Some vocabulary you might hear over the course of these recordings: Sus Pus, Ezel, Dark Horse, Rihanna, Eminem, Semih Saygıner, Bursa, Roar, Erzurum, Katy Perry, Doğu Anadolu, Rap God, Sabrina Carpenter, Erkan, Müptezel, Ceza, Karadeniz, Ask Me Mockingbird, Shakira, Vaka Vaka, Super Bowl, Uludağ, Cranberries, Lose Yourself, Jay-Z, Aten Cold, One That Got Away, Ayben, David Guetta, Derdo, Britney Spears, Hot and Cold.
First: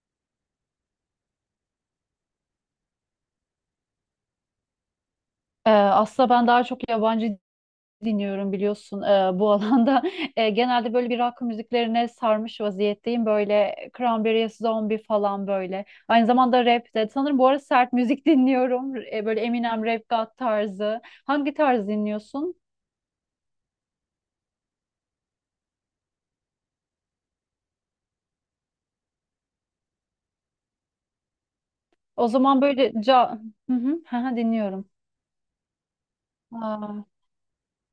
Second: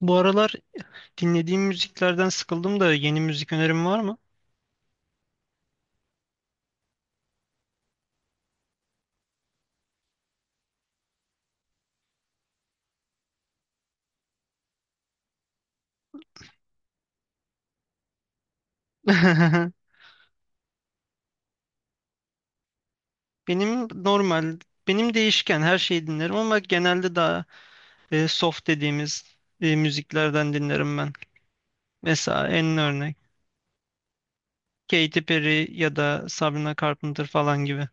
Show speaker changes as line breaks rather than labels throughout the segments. Bu aralar dinlediğim müziklerden sıkıldım da yeni müzik önerim var mı?
Aslında ben daha çok yabancı dinliyorum biliyorsun bu alanda. Genelde böyle bir rock müziklerine sarmış vaziyetteyim. Böyle Cranberries, Zombie falan böyle. Aynı zamanda rap de. Sanırım bu ara sert müzik dinliyorum. Böyle Eminem, Rap God tarzı. Hangi tarz dinliyorsun?
Benim normal, benim değişken her şeyi dinlerim ama genelde daha soft dediğimiz müziklerden dinlerim ben.
O
Mesela
zaman
en
böyle
örnek
ca... Hı hı, hı hı, dinliyorum.
Katy Perry ya da Sabrina
Aa.
Carpenter falan gibi.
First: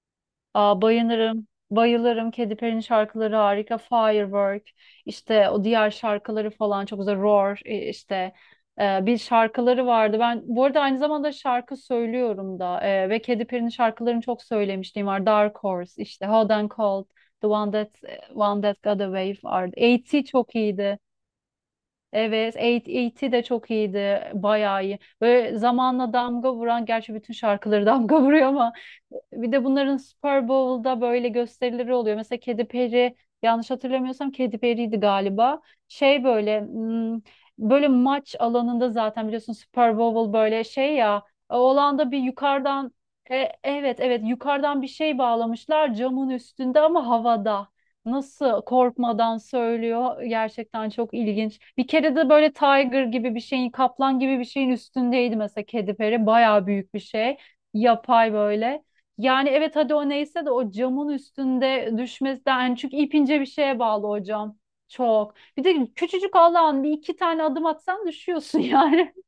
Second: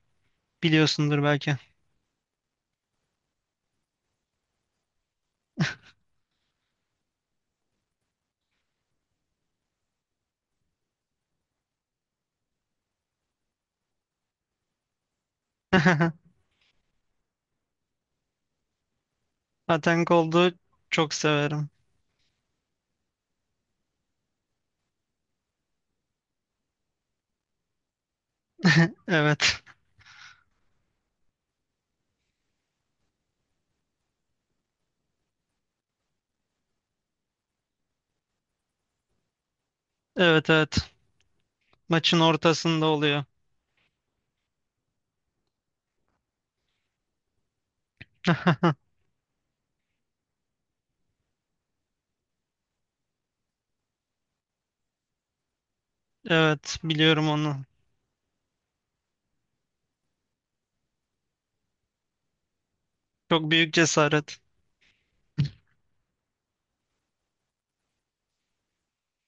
Aa,
Biliyorsundur
bayılırım.
belki.
Bayılırım. Katy Perry'nin şarkıları harika. Firework. İşte o diğer şarkıları falan çok güzel. Roar, işte bir şarkıları vardı. Ben bu arada aynı zamanda şarkı söylüyorum da ve Katy Perry'nin şarkılarını çok söylemişliğim var. Dark Horse işte Hot and Cold, The One That e, One That Got Away vardı.
Aten
A.T.
Cold'u
çok iyiydi.
çok severim.
Evet, 8 de çok iyiydi. Bayağı iyi. Böyle zamanla damga vuran, gerçi bütün şarkıları damga vuruyor ama bir
Evet.
de bunların Super Bowl'da böyle gösterileri oluyor. Mesela Kedi Peri, yanlış hatırlamıyorsam Kedi Perry'ydi galiba. Şey böyle böyle maç alanında zaten biliyorsun Super Bowl
Evet,
böyle
evet.
şey ya o alanda bir
Maçın ortasında
yukarıdan
oluyor.
evet evet yukarıdan bir şey bağlamışlar camın üstünde ama havada. Nasıl korkmadan söylüyor. Gerçekten çok ilginç. Bir kere de böyle tiger gibi bir şeyin, kaplan gibi bir şeyin üstündeydi mesela kedi peri. Bayağı
Evet,
büyük bir
biliyorum
şey.
onu.
Yapay böyle. Yani evet hadi o neyse de o camın üstünde düşmesi de yani çünkü ipince bir
Çok büyük
şeye bağlı o
cesaret.
cam. Çok. Bir de küçücük Allah'ın bir iki tane adım atsan düşüyorsun yani.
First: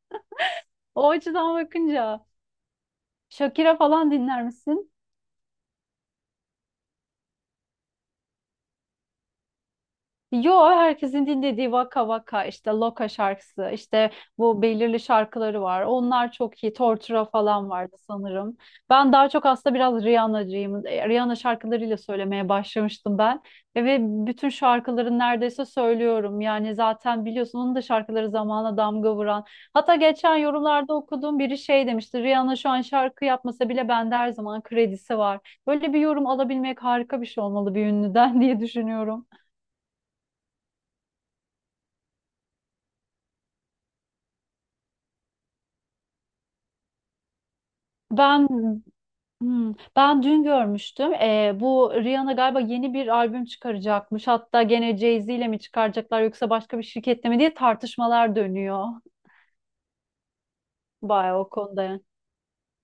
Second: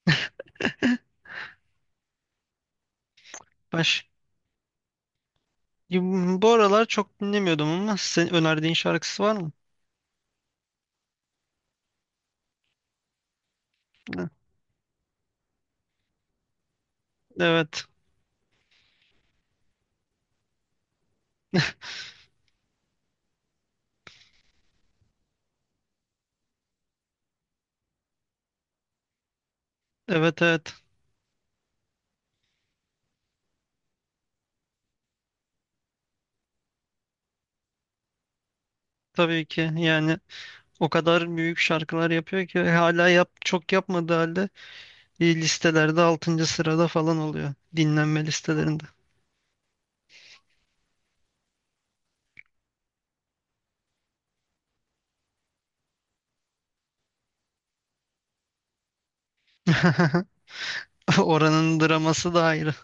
O açıdan bakınca. Shakira
Baş.
falan dinler misin?
Ya, bu aralar çok dinlemiyordum ama senin önerdiğin şarkısı var mı?
Yo herkesin dinlediği Vaka Vaka işte Loka şarkısı işte
Ha,
bu belirli şarkıları var. Onlar çok iyi. Tortura falan
evet.
vardı sanırım. Ben daha çok aslında biraz Rihanna'cıyım. Rihanna şarkılarıyla söylemeye başlamıştım ben. Ve bütün şarkıların neredeyse söylüyorum. Yani zaten biliyorsun onun da şarkıları zamana damga vuran. Hatta geçen
Evet, evet.
yorumlarda okuduğum biri şey demişti. Rihanna şu an şarkı yapmasa bile bende her zaman kredisi var. Böyle bir yorum alabilmek harika bir şey olmalı bir ünlüden diye düşünüyorum.
Tabii ki, yani o kadar büyük şarkılar yapıyor ki hala çok yapmadığı halde listelerde altıncı sırada falan oluyor dinlenme
Ben
listelerinde.
ben dün görmüştüm. Bu Rihanna galiba yeni bir albüm çıkaracakmış. Hatta gene Jay-Z ile mi çıkaracaklar yoksa başka bir şirketle mi diye tartışmalar dönüyor. Bayağı o
Oranın
konuda, yani.
draması da ayrı.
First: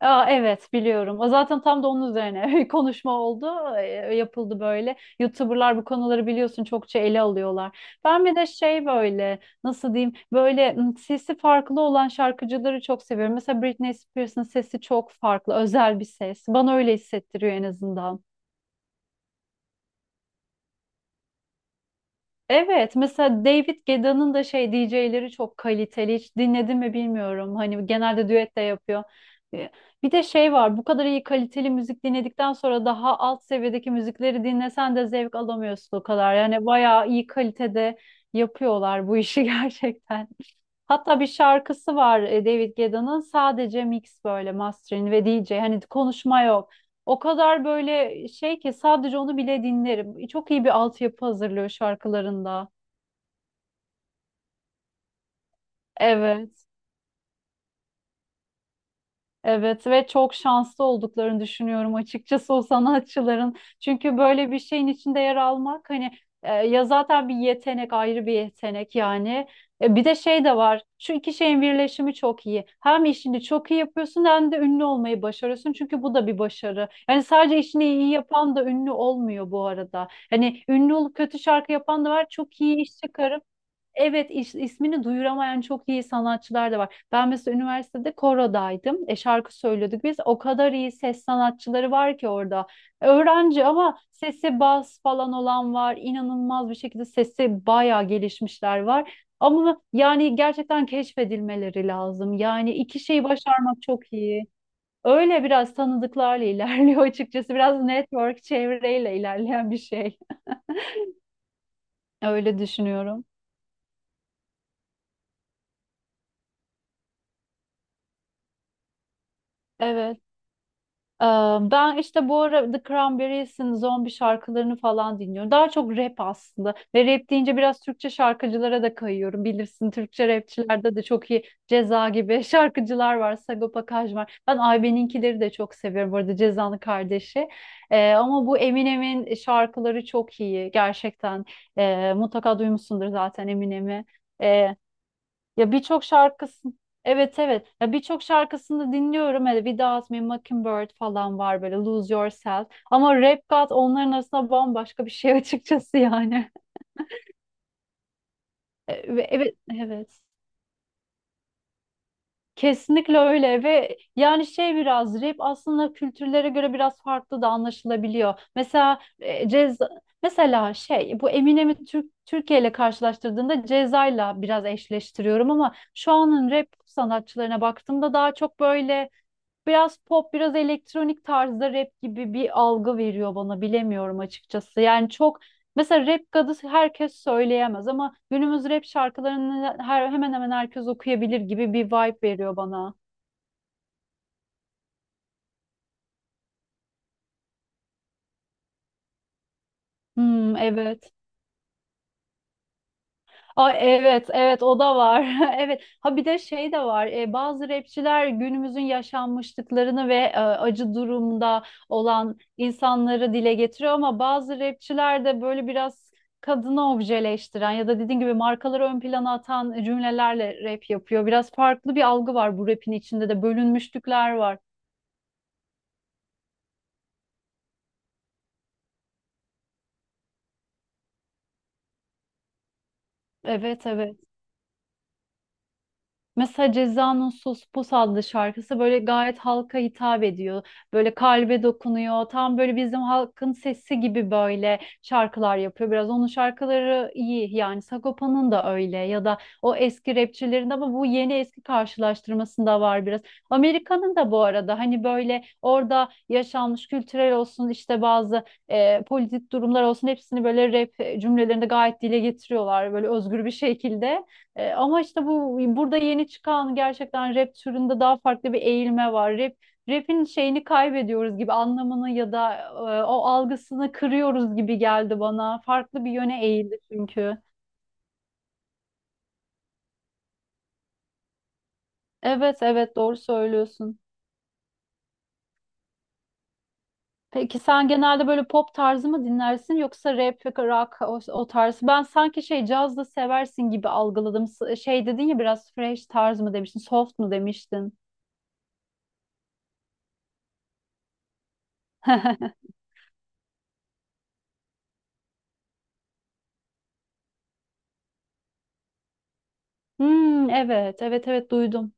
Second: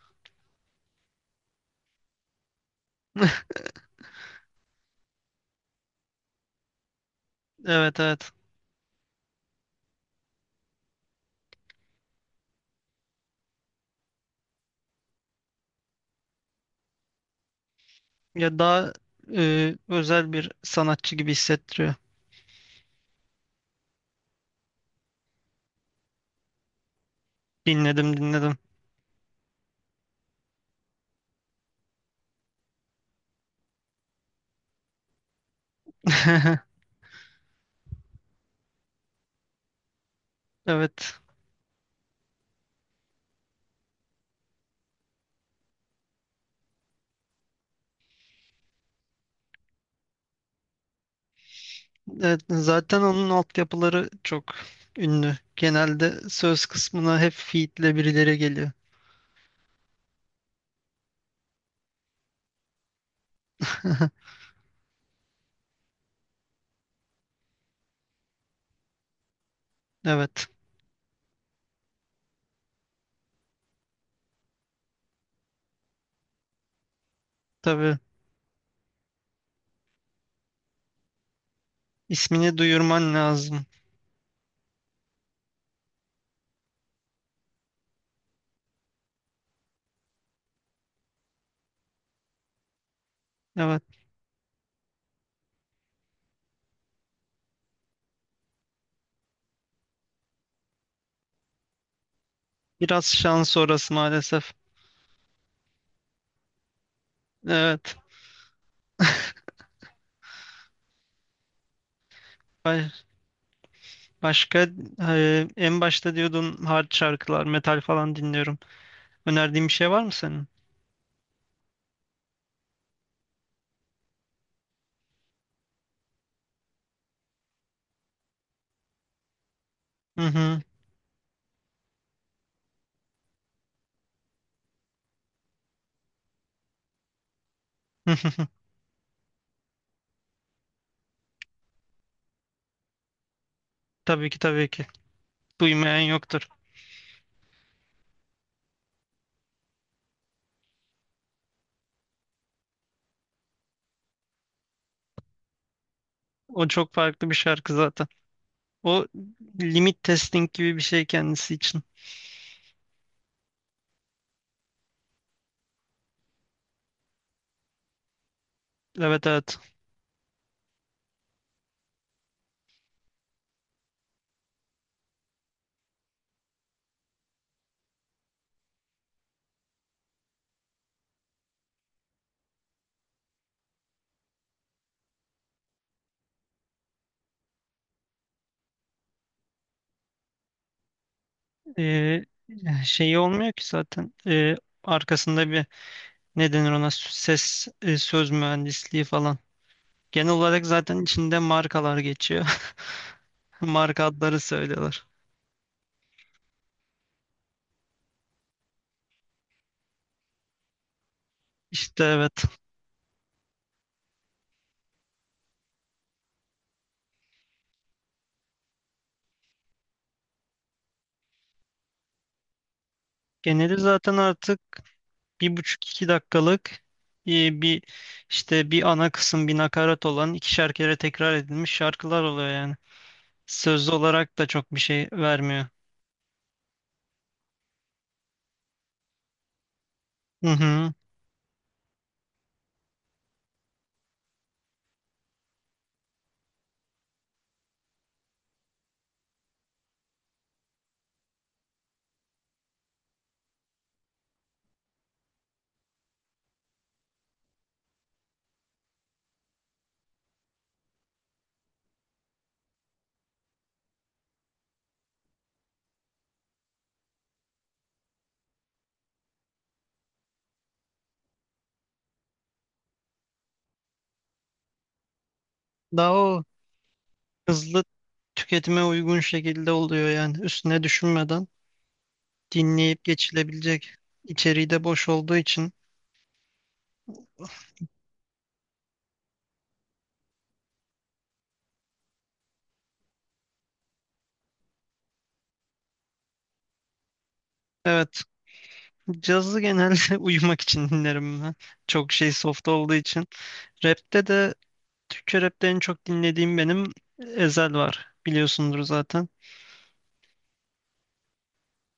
Aa, evet biliyorum. O zaten tam da onun üzerine bir konuşma oldu, e, yapıldı böyle. YouTuber'lar bu konuları biliyorsun çokça ele alıyorlar.
Evet,
Ben
evet.
bir de şey böyle nasıl diyeyim böyle sesi farklı olan şarkıcıları çok seviyorum. Mesela Britney Spears'ın sesi çok farklı, özel bir ses. Bana öyle hissettiriyor en azından.
Ya daha özel bir sanatçı gibi hissettiriyor.
Evet, mesela David Guetta'nın da şey DJ'leri çok kaliteli. Hiç dinledin mi bilmiyorum. Hani
Dinledim,
genelde
dinledim.
düet de yapıyor. Ee, Bir de şey var. Bu kadar iyi kaliteli müzik dinledikten sonra daha alt seviyedeki müzikleri dinlesen de zevk alamıyorsun o kadar. Yani bayağı iyi kalitede yapıyorlar bu işi gerçekten.
Evet.
Hatta bir şarkısı var David Guetta'nın sadece mix böyle mastering ve DJ. Hani konuşma yok. O kadar böyle şey ki sadece onu bile dinlerim. Çok iyi bir altyapı hazırlıyor
Evet,
şarkılarında.
zaten onun altyapıları çok ünlü. Genelde söz
Evet,
kısmına hep feed'le birileri geliyor.
evet ve çok şanslı olduklarını düşünüyorum açıkçası o sanatçıların. Çünkü böyle bir şeyin içinde yer almak hani ya zaten bir yetenek ayrı bir yetenek yani. Bir de şey
Evet,
de var. Şu iki şeyin birleşimi çok iyi. Hem işini çok iyi yapıyorsun hem de ünlü olmayı başarıyorsun. Çünkü bu da bir başarı. Yani sadece işini
tabii,
iyi yapan da ünlü olmuyor bu arada. Hani ünlü olup kötü şarkı yapan da var.
ismini
Çok iyi iş
duyurman
çıkarıp,
lazım.
evet, ismini duyuramayan çok iyi sanatçılar da var. Ben mesela üniversitede korodaydım. Şarkı söylüyorduk biz. O kadar iyi ses sanatçıları var ki orada. Öğrenci
Evet,
ama sesi bas falan olan var. İnanılmaz bir şekilde sesi bayağı gelişmişler var. Ama yani gerçekten keşfedilmeleri lazım. Yani iki
biraz
şeyi
şans
başarmak
orası
çok iyi.
maalesef.
Öyle biraz tanıdıklarla ilerliyor açıkçası. Biraz
Evet,
network çevreyle ilerleyen bir şey. Öyle
ba-
düşünüyorum.
başka en başta diyordun hard şarkılar, metal falan dinliyorum. Önerdiğin bir şey var mı
Evet.
senin?
Ee, Ben işte bu ara The Cranberries'in zombi şarkılarını falan dinliyorum. Daha çok rap aslında. Ve rap deyince biraz Türkçe şarkıcılara da kayıyorum. Bilirsin
Hı
Türkçe
hı.
rapçilerde de çok iyi Ceza gibi şarkıcılar var. Sagopa Kajmer var. Ben Ayben'inkileri de çok seviyorum. Bu arada Ceza'nın kardeşi. Ama bu Eminem'in şarkıları çok iyi. Gerçekten. Mutlaka duymuşsundur zaten Eminem'i.
Tabii ki, tabii ki.
Ya
Duymayan
birçok
yoktur.
şarkısın. Evet evet. Ya birçok şarkısını dinliyorum. Hele bir daha Ask Me Mockingbird falan var böyle Lose Yourself. Ama Rap God onların arasında bambaşka bir şey açıkçası yani.
O çok farklı bir şarkı zaten. O
Evet
limit
evet.
testing gibi bir şey kendisi için.
Kesinlikle öyle ve yani şey biraz rap aslında kültürlere göre biraz farklı da anlaşılabiliyor. Mesela
Evet, evet.
ceza mesela şey bu Eminem'i Türkiye ile karşılaştırdığında Ceza'yla biraz eşleştiriyorum ama şu anın rap sanatçılarına baktığımda daha çok böyle biraz pop, biraz elektronik tarzda rap gibi bir algı veriyor bana bilemiyorum açıkçası. Yani çok mesela rap kadı herkes söyleyemez ama günümüz rap şarkılarını hemen hemen herkes okuyabilir gibi bir vibe
Ee,
veriyor bana.
Şeyi olmuyor ki zaten, arkasında bir ne denir ona ses, söz mühendisliği falan. Genel
Hmm,
olarak zaten
evet.
içinde markalar geçiyor.
Ay
Marka
evet
adları
evet o da
söylüyorlar.
var. Evet. Ha bir de şey de var. Bazı rapçiler günümüzün yaşanmışlıklarını ve acı durumda
İşte,
olan
evet.
insanları dile getiriyor ama bazı rapçiler de böyle biraz kadını objeleştiren ya da dediğin gibi markaları ön plana atan cümlelerle rap yapıyor. Biraz farklı bir algı var bu rapin içinde de
Geneli zaten
bölünmüşlükler var.
artık bir buçuk iki dakikalık e, bir işte bir ana kısım bir nakarat olan 2'şer kere tekrar edilmiş şarkılar oluyor yani.
Evet
Sözlü
evet.
olarak da çok bir şey vermiyor.
Mesela Ceza'nın Sus Pus adlı şarkısı böyle gayet halka hitap
Hı
ediyor.
hı.
Böyle kalbe dokunuyor. Tam böyle bizim halkın sesi gibi böyle şarkılar yapıyor. Biraz onun şarkıları iyi. Yani Sagopa'nın da öyle ya da o eski rapçilerin de ama bu yeni eski karşılaştırmasında var biraz. Amerika'nın da bu arada hani böyle orada yaşanmış kültürel olsun işte bazı politik durumlar olsun hepsini böyle rap cümlelerinde gayet dile getiriyorlar böyle özgür bir şekilde. Ama işte bu burada yeni çıkan gerçekten rap türünde daha farklı bir eğilme var. Rap'in şeyini kaybediyoruz gibi anlamını ya da o algısını kırıyoruz gibi geldi bana. Farklı bir
Daha o
yöne eğildi çünkü.
hızlı tüketime uygun şekilde oluyor yani üstüne düşünmeden
Evet evet
dinleyip
doğru
geçilebilecek
söylüyorsun.
içeriği de boş olduğu için
Peki sen genelde böyle pop tarzı mı dinlersin yoksa rap, rock o tarz? Ben sanki şey caz da seversin gibi algıladım. Şey dedin ya biraz fresh tarz mı demiştin, soft mu demiştin?
evet, cazı genelde uyumak için dinlerim ben çok şey soft olduğu için. Rapte de, Türkçe rapte en çok dinlediğim benim Ezel var, biliyorsundur zaten.
Hmm, evet evet evet duydum.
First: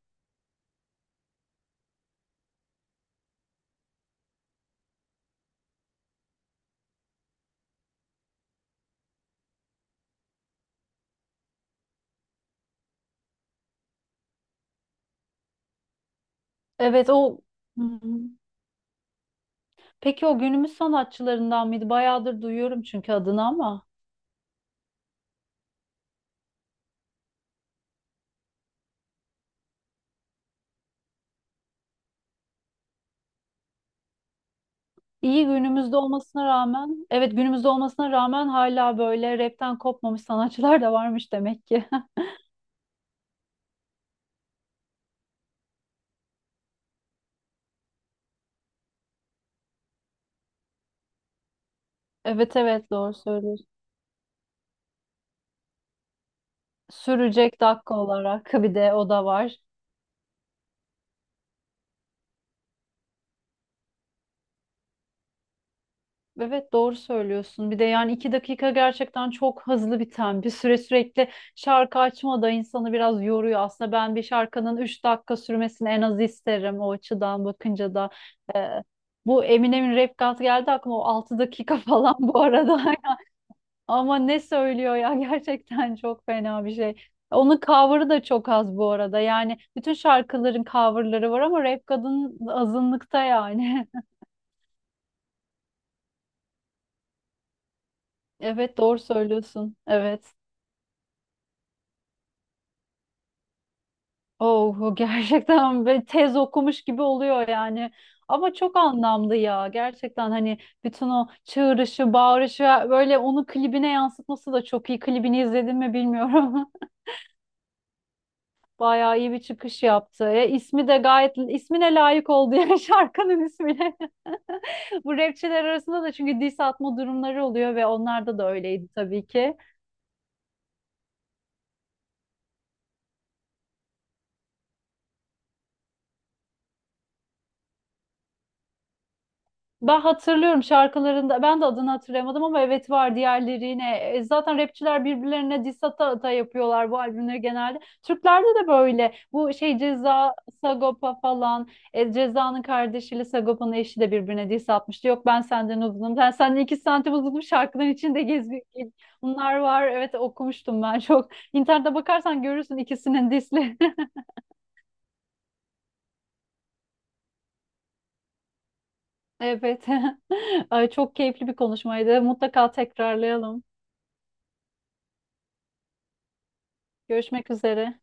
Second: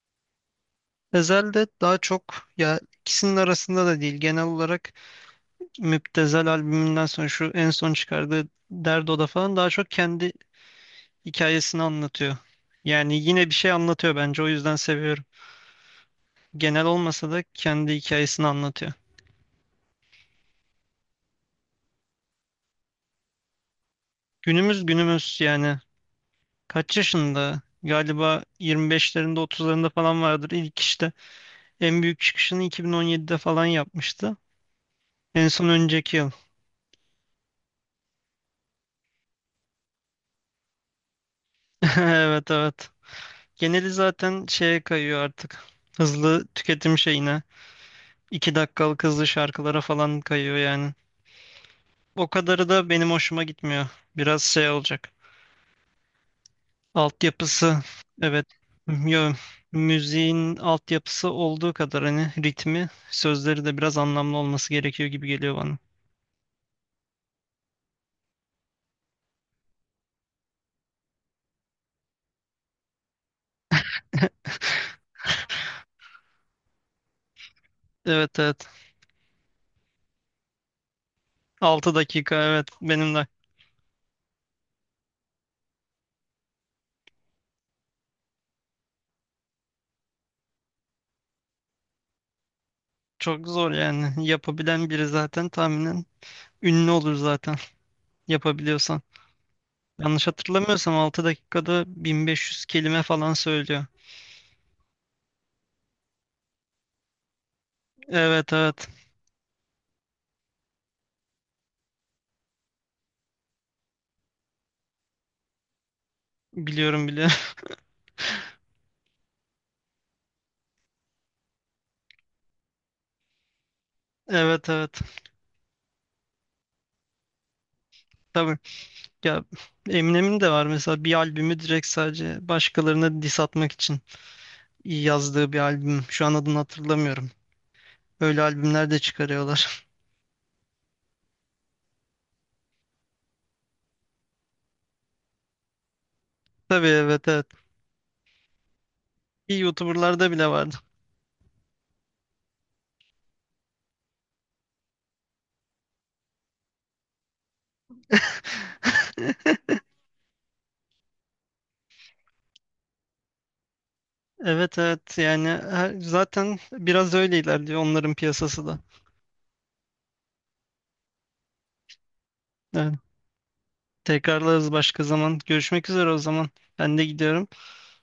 Ezel de daha çok, ya, ikisinin arasında da değil, genel olarak Müptezel albümünden sonra şu en son çıkardığı Derdo'da falan daha çok kendi hikayesini anlatıyor. Yani yine bir şey anlatıyor bence, o yüzden seviyorum. Genel
Evet
olmasa
o.
da
Hı
kendi
hı.
hikayesini anlatıyor.
Peki o günümüz sanatçılarından mıydı? Bayağıdır duyuyorum çünkü adını ama.
Günümüz, günümüz, yani kaç yaşında? Galiba 25'lerinde, 30'larında falan vardır ilk işte. En büyük çıkışını 2017'de falan yapmıştı.
İyi
En son
günümüzde
önceki yıl.
olmasına rağmen, evet günümüzde olmasına rağmen hala böyle rapten kopmamış sanatçılar da varmış demek ki.
Evet, evet. Geneli zaten şeye kayıyor artık. Hızlı tüketim şeyine. 2 dakikalık hızlı şarkılara falan kayıyor yani. O
Evet
kadarı da
evet
benim
doğru
hoşuma
söylüyorsun.
gitmiyor. Biraz şey olacak.
Sürecek
Altyapısı,
dakika
evet,
olarak bir de o da
yo,
var.
müziğin altyapısı olduğu kadar hani ritmi sözleri de biraz anlamlı olması gerekiyor gibi geliyor bana.
Evet doğru söylüyorsun. Bir de yani 2 dakika gerçekten çok hızlı biten bir süre sürekli şarkı açma da insanı biraz yoruyor. Aslında ben bir şarkının 3 dakika sürmesini en az isterim o açıdan bakınca da.
Evet, evet,
Ee, bu Eminem'in rap God geldi aklıma o 6 dakika
altı
falan
dakika
bu
evet,
arada.
benim de
Ama ne söylüyor ya gerçekten çok fena bir şey. Onun cover'ı da çok az bu arada. Yani bütün şarkıların cover'ları var ama Rap God'un azınlıkta
çok zor
yani.
yani. Yapabilen biri zaten tahminen ünlü olur zaten,
Evet doğru
yapabiliyorsan.
söylüyorsun.
Yanlış
Evet.
hatırlamıyorsam 6 dakikada 1.500 kelime falan söylüyor.
Oh gerçekten böyle tez okumuş gibi oluyor yani.
Evet,
Ama çok
evet,
anlamlı ya. Gerçekten hani bütün o çığırışı, bağırışı böyle onu klibine yansıtması da çok iyi. Klibini izledin mi bilmiyorum.
biliyorum, biliyorum.
Bayağı iyi bir çıkış yaptı. E, ismi de gayet ismine layık oldu yani şarkının ismine.
Evet, evet,
Bu rapçiler arasında da çünkü diss atma durumları oluyor ve onlarda da
tabii,
öyleydi tabii
ya,
ki.
Eminem'in de var mesela bir albümü, direkt sadece başkalarına diss atmak için yazdığı bir albüm. Şu an adını hatırlamıyorum. Öyle albümler de çıkarıyorlar.
Ben hatırlıyorum şarkılarında ben de adını hatırlayamadım ama evet var diğerlerine. Zaten rapçiler birbirlerine diss ata ata
Tabii,
yapıyorlar bu
evet,
albümleri
evet.
genelde. Türklerde de böyle bu
İyi
şey
YouTuber'larda
Ceza,
bile vardı.
Sagopa falan Ceza'nın kardeşiyle Sagopa'nın eşi de birbirine diss atmıştı. Yok ben senden uzunum ben senden 2 santim uzunum şarkıların içinde gez bunlar var evet okumuştum ben çok. İnternete bakarsan görürsün ikisinin diss'lerini.
Evet, evet, yani zaten biraz öyle ilerliyor onların piyasası da.
Evet. Ay, çok keyifli bir konuşmaydı mutlaka
Evet.
tekrarlayalım.
Tekrarlarız başka zaman. Görüşmek üzere o zaman. Ben de gidiyorum.
Görüşmek üzere.